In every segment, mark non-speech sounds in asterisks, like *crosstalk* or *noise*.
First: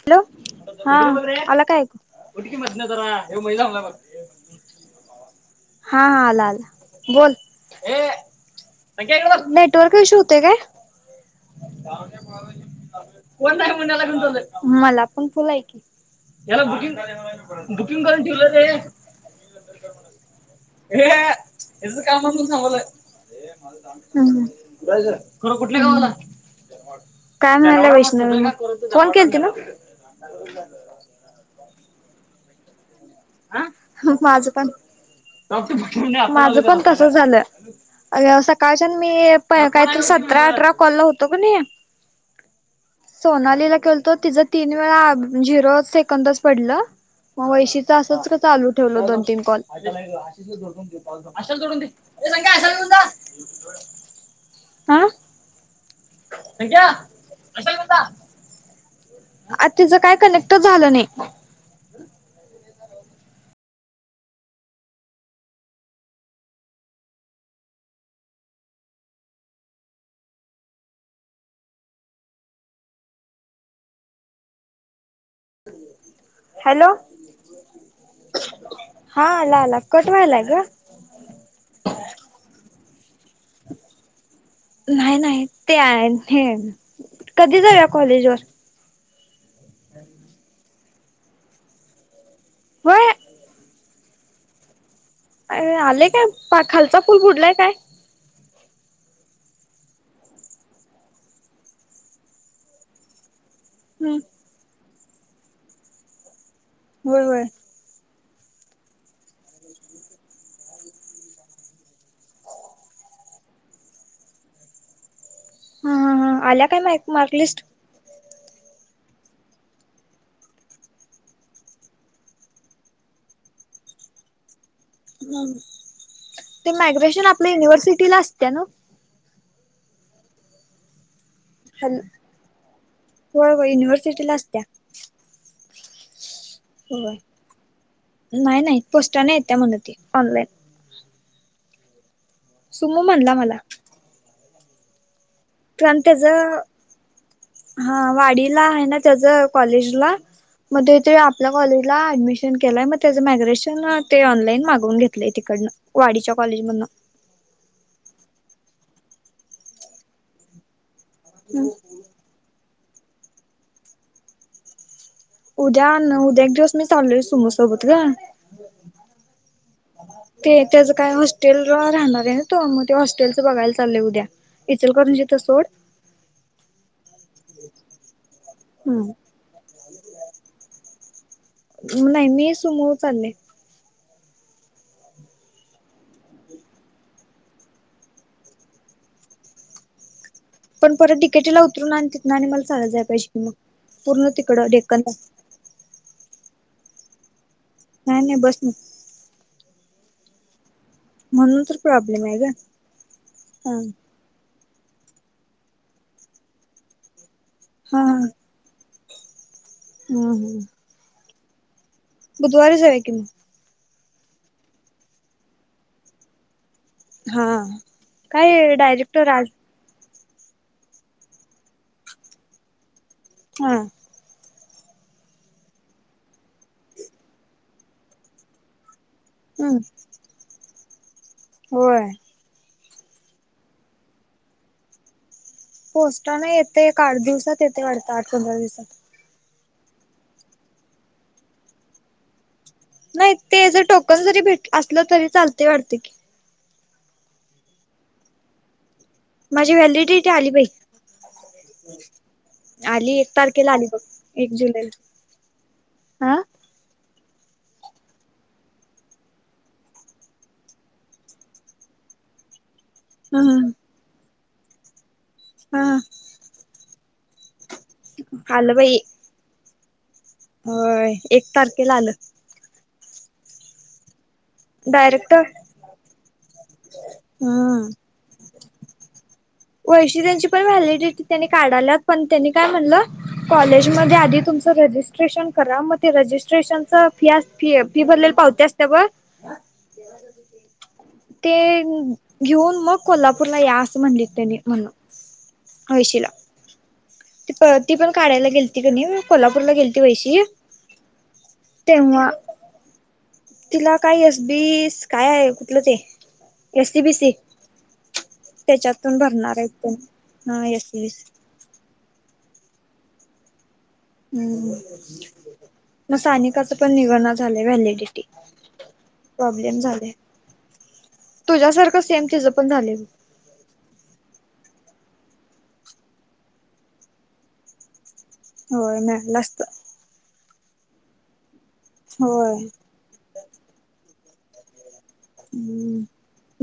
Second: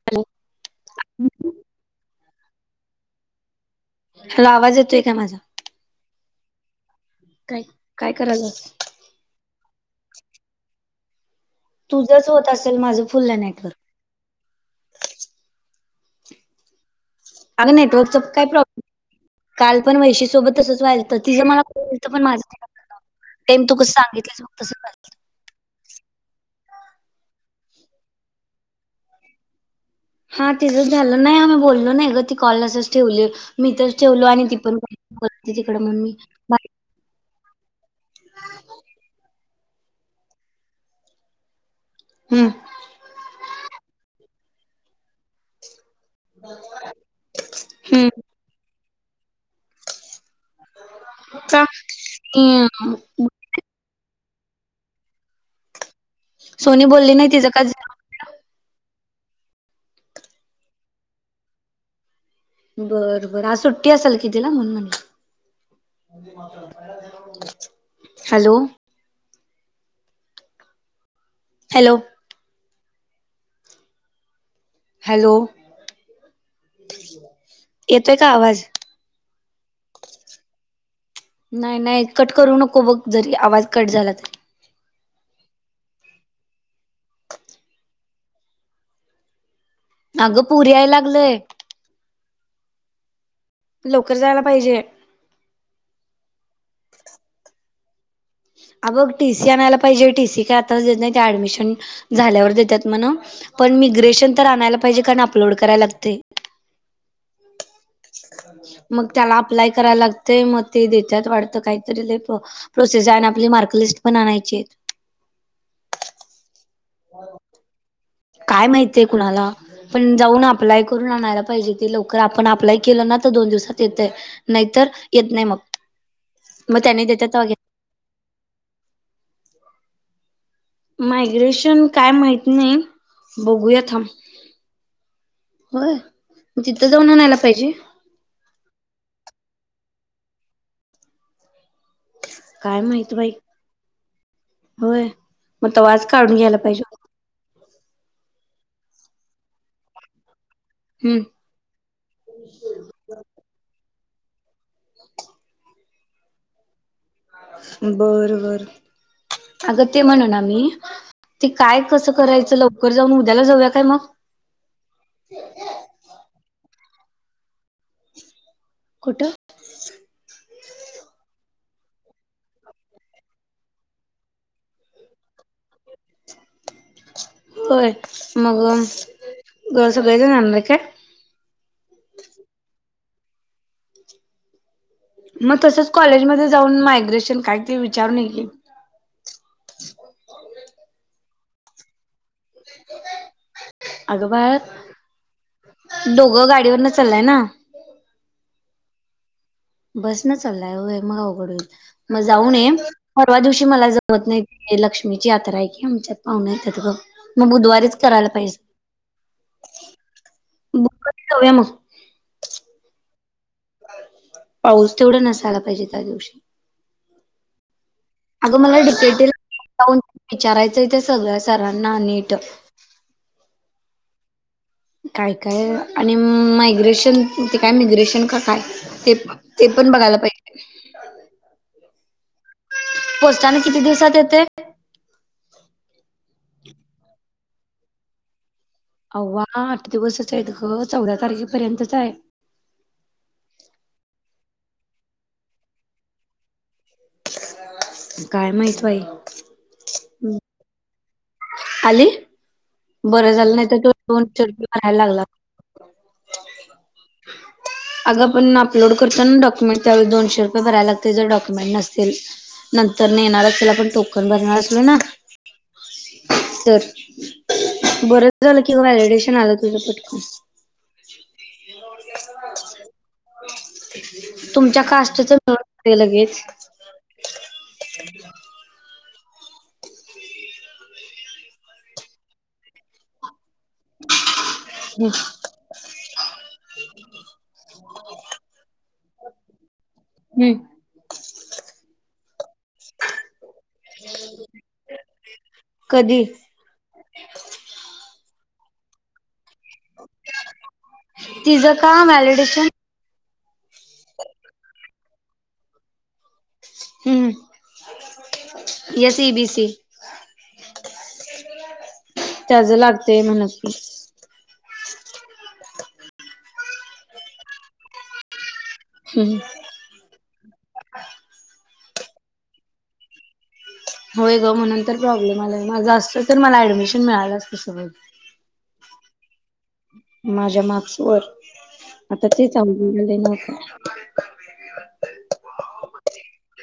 Hello हाे मलां कायं ऐकड मं तरं महिला होत्यां मलां हलां आवांज येतोय कां माझां हां हां आलां काय बोलं काय करायलास नेटवर्क ईशू होते कायं तुझंच होत असेल माझं फुल आहे नेटवर्क कोणंला मलां पणं फुलां आहे की यांला बुकिंग बुकिंग करूंन ठेवल कांल पणं वैशी सोबतं तंच हे व्हायचं तिझं मलां याच काम पणं म्हणून माझं थांबवलंय. ते मी तू की सांगितलेच बघं तसं कुठं कायं म्हणाली वैशणवी हां तचंच झालं नाहीं आम्हीं बोललो नाहीं गं ती कॉल असंच ठेवली आहे मी तरं जेवलो आणि माझं ती पण पणं डॉक्टर तिकडं मणं मी पाठवणे आपण माझं पणं तसं झालं अं सकाळंच्या मी कायं तूं सतरा अठरा कॉल होतो कां नाहीं हां हम्म सोनालीला खतो ति तीन वेळां झरो बंदचं पडलं मंग वैशीचं हम्म असंच चालूं ठेवलं दोन तीनं कॉल असंशाल का तोडूंन दे सांगा असंशाल तोडूंन हम्म दे हं सोनी बोलली नाहीं तिचं कां आशाला आंता तिचं कायं कनेक्ट झालं नाहीं बरं बरं आंज सुट्टी असांल कि तिलां म्हं म्हंणे हॅलो हॅलो. हॅलो, हॅलो येतोय का आवाज? हा आला, आला कट व्हायला ग. नाही, नाही कट करू नको बघ जरी आवाज कट झाला तरी. नाही, नाही ते आहे कधी जाऊया कॉलेजवर? अगं पुरी यायला लागलय. होय. लवकर जायला पाहिजे. अ आले काय पा खालचा फूल बुडलाय काय? अ बघ टी सी आणायला पाहिजे टी सी का आताच देत नाही ऍडमिशन झाल्यावर देतात म्हण. पण मी हम्म ग्रेशन तर आणायला पाहिजे कारण अपलोड करायला लागते. होय, होय. मग त्याला अप्लाय करायला लागत मग ते देतात वाटत काहीतरी प्रोसेस ते मार्क लिस्ट पण आणायची ये. ह, ह, ह आल्या काय माइक मार्क लिस्ट? काय माहित आहे कुणाला. पण जाऊन अप्लाय करून आणायला पाहिजे ते लवकर आपण अप्लाय केलं ना तर दोन दिवसात येतय. नाहीतर येत नाही मग ते मग त्याने मायग्रेशन देतात आपल्या युनिव्हर्सिटीला असते ना? मायग्रेशन हॅलो काय माहत नाही होय होय बघूया थांब युनिव्हर्सिटीला असत्या. होय, तु तिथं जाऊन होय आणयला पाहिजे? नाही, नाही पोस्टा नाही येत्या म्हण ते ऑनलाईन. काय सुमू माहित बाई, म्हणला मला होय. मग कारण तवाच त्याच काढून घ्यायला पाहिजे हा वाडीला आहे ना त्याच कॉलेजला मध्ये ते हम्म आपल्या कॉलेजला ऍडमिशन केलाय म त्याचं मायग्रेशन ते ऑनलाईन मागून घेतलंय तिकडन वाडीच्या कॉलेजमधन. बर, बर अगं ते म्हणोना मी ते काय कसं करायच लवकर जाऊन उद्याला जाऊया काय मग? उद्या ना उ उद्या एक दिवस मी चालोय हे सुमोसोबत ग. कुठ? ते त्याचं काय हॉस्टेलवर राहणार आहे ना तो मग ते हॉस्टेलचं बघायला चाललंय उद्या. इचल करूनजीच सोड होय मग ह गर सगयच जाणार काय? नाही मी समुहु चालले. मग तसच कॉलेजमध्ये जाऊन मायग्रेशन काय ते विचारूनी येईल की. पण परत तिकेटीला उतरून आणि तिथं आणि मला चाललं जाय पाहिजे की मग पूर्ण अगं बाळ तिकडं डेकनंद दोघं गाडीवर न चाललंय ना? नाही, नाही बस नी. बस न चाललाय होय मग अघड म्हणून होईल तर मग प्रॉब्लेम आहे ग. जाऊन ये परवा दिवशी हा मला ज लक्ष्मीची यात्रा आहे की आमच्यात पाहुणे येतात ग मग बुधवारी तेच हा करायला पाहिजे. हम्म, हम्म. बुक करुन जाऊया मग. बुधवार जाऊया की मग. पाऊस तेवढा नसायला पाहिजे त्या दिवशी. हां अगं मलां डपेटीला जाऊंन विचारायचंय ते सगळ्यां सरांना नीट हां कायं कायं आणि मायग्रेशन ते कायं मिग्रेशन कां कायं ते पणं ते हम्म पणं बघांयला पाहिजे होयं पोस्टांन किती दिवसांत येते पोस्टां नां येते एक आठ दिवसांत येते वाढतं आठ पंधरा दिवसांत अववां आठ दिवसचं आहेतं गं चौदा तारखेपर्यंतच आहे नाहीं तेजं अं टोकंन जरी भेटं असलं तरी चालते वाटते की कायं माहित बाई माझी व्हॅलिडिटी इथं आली पाहि आली आली एक बरं झालं नाही तारखेला तर आली तो बघं दोनशे एक रुपये भरायला लागला. जुलैला आं अगं आपणं अपलोड करतां नाडॉक्युमेंट त्यांव दोनशे रुपये भरांयला लागते जरं डॉक्युमेंट नसतील तरं नंतर नं ह येणांरच त्यांला पणं टोकंन भरणांर असतील नां हम्मं तरं बरं झालं कि व्हॅलिडेशन आलं तुझं साठी होयं एक तारखेला आलं तुमच्यां कास्टंच होतं लगेचं हम्मं वैशी त्यांची पणं व्हॅलिडिटी त्यांनी काढाल्यां पणं त्यांनी कायं म्हणलं कॉलेज मध्यें मं आंधी तुमचं हम्म रजिस्ट्रेशन करां मंग ते रजिस्ट्रेशन फी फी फी भरलेल पावते असतांत बरं हम्म. ते घेऊन मंग कोल्हापूरला यां असं म्हणले ते त्यांनी म्हणूंन कधी ळशीला ते पणं ती पणं काढांयला गेलती कांणी मी कोल्हापूरला गेलती वैशी तिचं का तेंव्हां व्हॅलिडेशन तिलां कायं एस बीस कायं आहे कुंठलं ते एससीबीसी हम्म त्यांच्यातून एस भरणांर ईबीसी आहेतं फाम हं एससी बीसी त्यांचं लागतेय म्हणूंन हम्मं मंग साथनिकांच पणं निघणं झालंय व्हॅलिडिटी हम्म प्रॉब्लेम झाले तुझ्यांसारखं सेम ति पणं झाले होयं गं म्हणूंन तरं प्रॉब्लेम आंलाय माझं अस्तं तरं मलां ऍडमिशन मिळालंच तसंई होयं नाहीं नस्तं माझ्यां मार्क्स वरं आंता होय तेचंले नं कां हम्मं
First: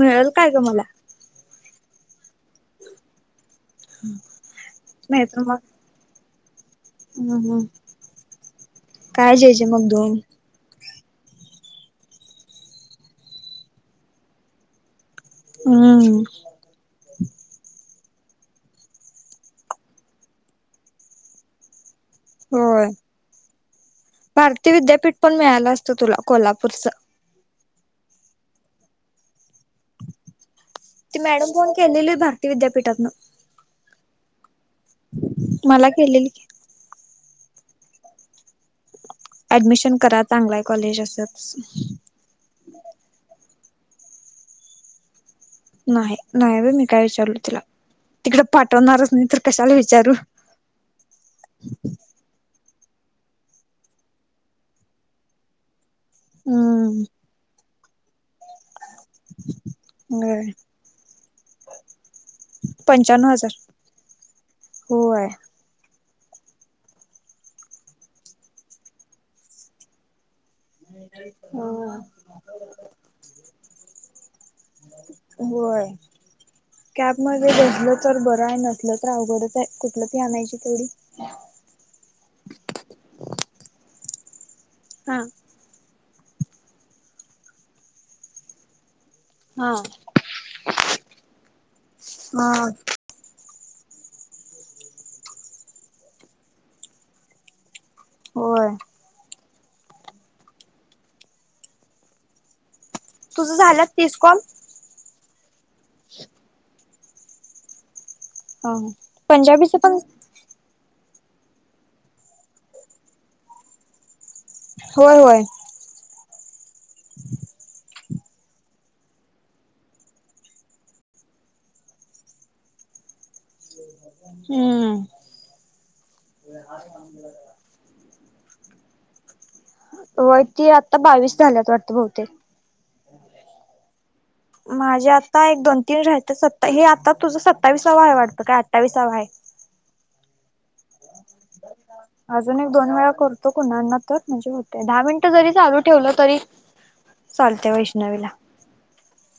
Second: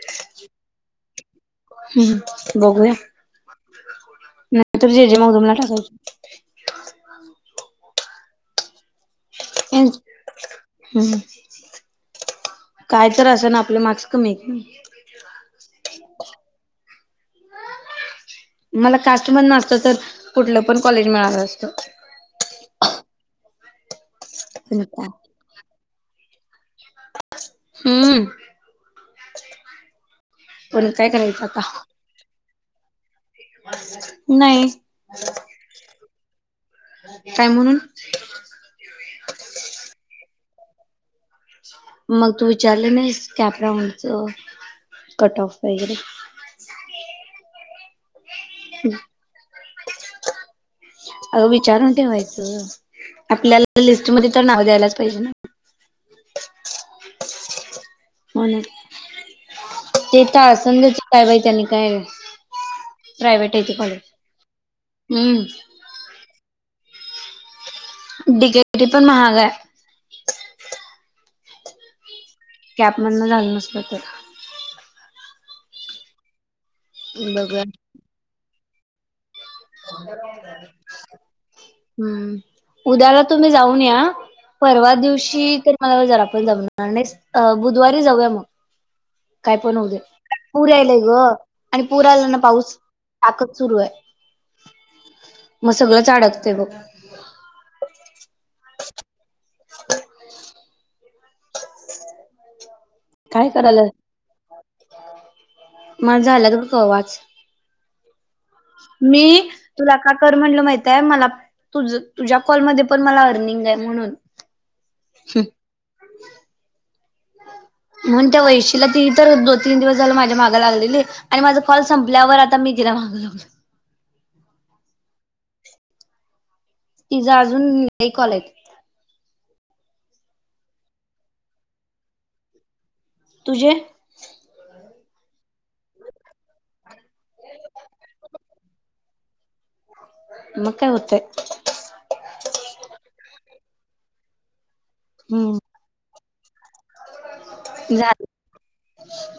मिळेलं कायं कां गं मलां हम्मं बघूंया नाहीं तरुं जेजे मंग तुम्हांला टाकायचं हम्मं हम्मं हं हम्मं कायं तरं असां नां आपले मार्क्स कमी आहेतं हम्मं मलां कास्टं मणं नाचंत तरं कुंठलं पणं कॉलेज मिळालं असतं होयं भारतीय पण काय विद्यांपीठ पणं मिळालं असतं तुलां कोल्हापूरचं हम्मं ती मॅडम पोन केलेली आहे भारती विद्यांपीठांत नाही. मला केलेली. काय म्हणून? ऍडमिशन करा चांगलाय कॉलेज असच. मग तू विचारले नाहीस कॅपराऊंडच कट ऑफ. वगैरे नाही, नाही रे मी काय विचारलो तिला तिकडे पाठवणारच नाही तर कशाला विचारू. अग विचारून ठेवायचं आपल्याला लिस्ट मध्ये तर नाव द्यायलाच पाहिजे ना. हम्म. हो ते तर सजाच काय बाहि त्यांनी काय पंच्यानंऊ हजार प्रायव्हेट आहे ते कॉलेज होय. हम्म डिगेरीग पण महागा आहे. हो.. कॅप मधन झालं नसत तर. होय, कॅब मध्ये बघूया बसलं तर बरं आहे नसल तर अवघड हम्म उद्याला तुम्ही जाऊन या. परवा हा दिवशी तर मला जरा आपण जमणार नाही बुधवारी जाऊया मग. काय हा पण होऊ दे पूर आयलाय ग आणि पूर आला ना हा पाऊस ताकद सुरू आहे मग सगळंच अडकते बघ होय. काय तुझं झालं कराल्यात? तीस कॉल माझं झालात ग कवाच. मी पंजाबीच तुला पण काल कर म्हटलं माहितय मला तुझ, तुझ्या कॉल मध्ये पण मला अर्निंग आहे म्हणून. होय, होय. म्हणून त्या वैशीला ती तर दोन, तीन दिवस झालं माझ्या माग लागलेली. आणि माझा कॉल संपल्यावर आता मी तिला माग लागलोय. हम्म‌. तिचा अजून एक कॉल आहे. व्हय की आत्ता बावीस झाल्यात वाटत बहुतेक. तुझे? माझे आता एक, दोन, तीन राते सत्ता हे आता तुझा सत्तावीसावा आहे वाटतं काय? अठ्ठावीसावा आहे. म काय होतय. अजून एक, दोन वेळा करतो कणाना तर म्हणजे होते दहा मिनिटं जरी चालू ठेवलं तरी चालते झाले, वैष्णवीला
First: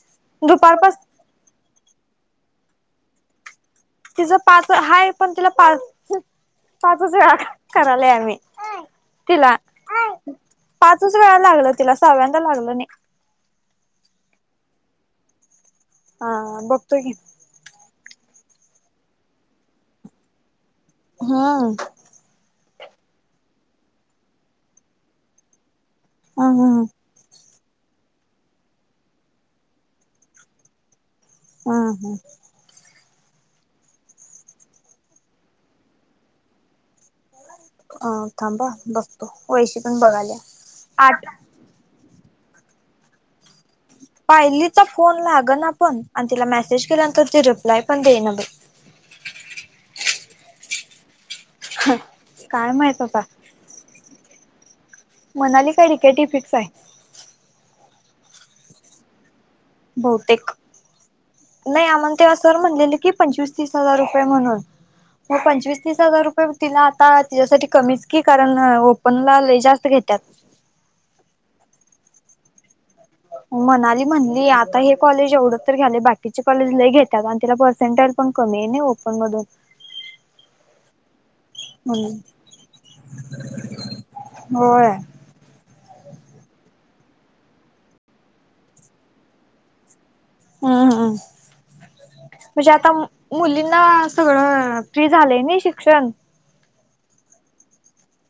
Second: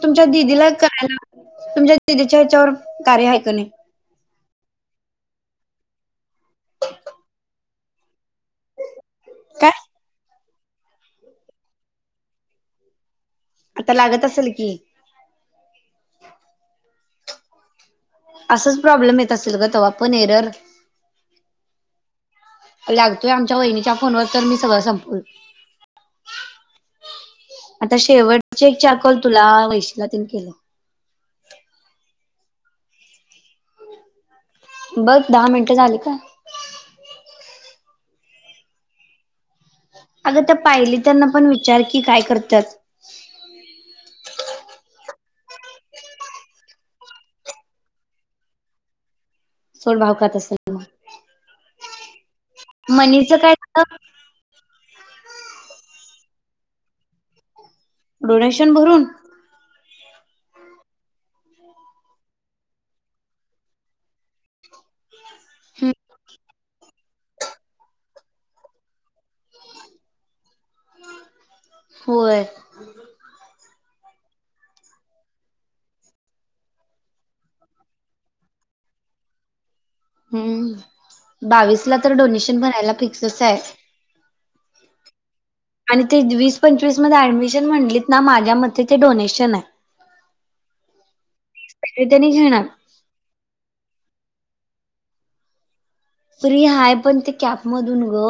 तुमच्या दिदीला दुपारपास करायला लावा. तुमच्या दीदीच्या हेच्यावर कार्य आहे का नाही? तिचं पाच हा पण तिला पाच पाचच वेळा करालय आम्ही. तिला काय पाचच वेळा लागल तिला सहाव्यांदा लागलं नाही. आता लागत असेल की. हा बघतो की. असंच प्रॉब्लेम येत असेल ग तव्हा पण एरर हा. लागतोय आमच्या वहिणीच्या फोनवर तर मी सगळं संपून ह ह. आता शेवटचे एक, चार कॉल तुला वैशीला तिन केलय. अ ह हा. बघ दहा मिनटं झाली का अ थांबा बघतो वैशी पण बघाल्या अगं त्या पायली आठ त्यांना पण विचार की काय करतात? पायलीचा फोन लागना पण आणि तिला मेसेज केल्यानंतर ती रिप्लाय पण देईना बाई. सोड भाव खात असेल. हा. मनीचं काय झालं? मनाली *unintelligible* डोनेशन भरून? बहुतेक. नाही आम्हाला तेव्हा सर म्हणलेलं की पंचवीस तीस हजार रुपये म्हणून. मग पंचवीस तीस हजार रुपये तिला आता. तीज्यासाठी कमीच की कारण ओपन लाय जास्त घेतात. होय. मनाली म्हणली आता हे कॉलेज एवढं तर घ्याले बाकीचे कॉलेज लय घेतात आणि तिला पर्सेंटेज पण कमी नाही ओपन मधून. हम्म बावीस ला तर म्हणून. डोनेशन भरायला फिक्सच हाय. होय. आणि ते वीस पंचवीस मध्ये ऍडमिशन म्हणलीत ना माझ्या मते ते डोनेशन आहे. हम्मम्मम् आहे त्यांनी घेणार म्हणजे आता मुलींना सगळं फ्री झालंय नी शिक्षण. फ्री हाय पण ते कॅप मधून ग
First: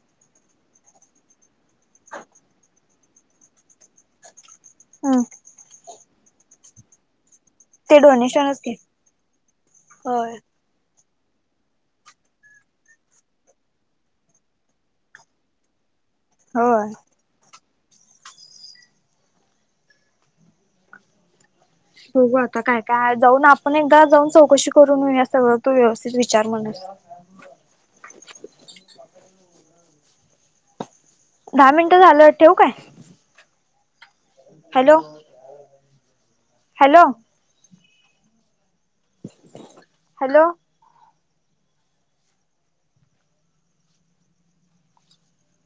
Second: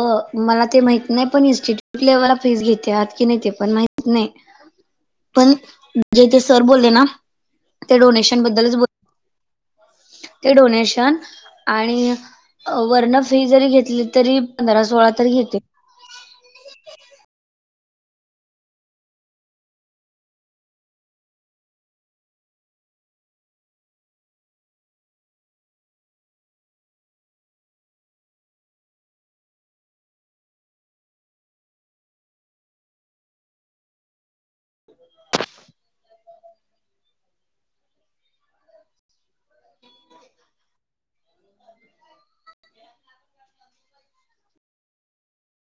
मला ते माहित नाही पण *inaudible* फीस घेते की नाही पण माहित नाही हा. पण जे ते सर बोलले ना ते डोनेशन डोनेशनच की बद्दलच बो होय. ते डोनेशन आणि वरन फी जरी घेतली तरी पंधरा सोळा तरी घेते. होय. बघू आता काय काय हाय जाऊन आपण एकदा जाऊन चौकशी करून येऊया सगळं तू व्यवस्थित विचार म्हणस दहा मिनटं झालं ठेवु काय? हॅलो! हॅलो! हॅलो! *inaudible*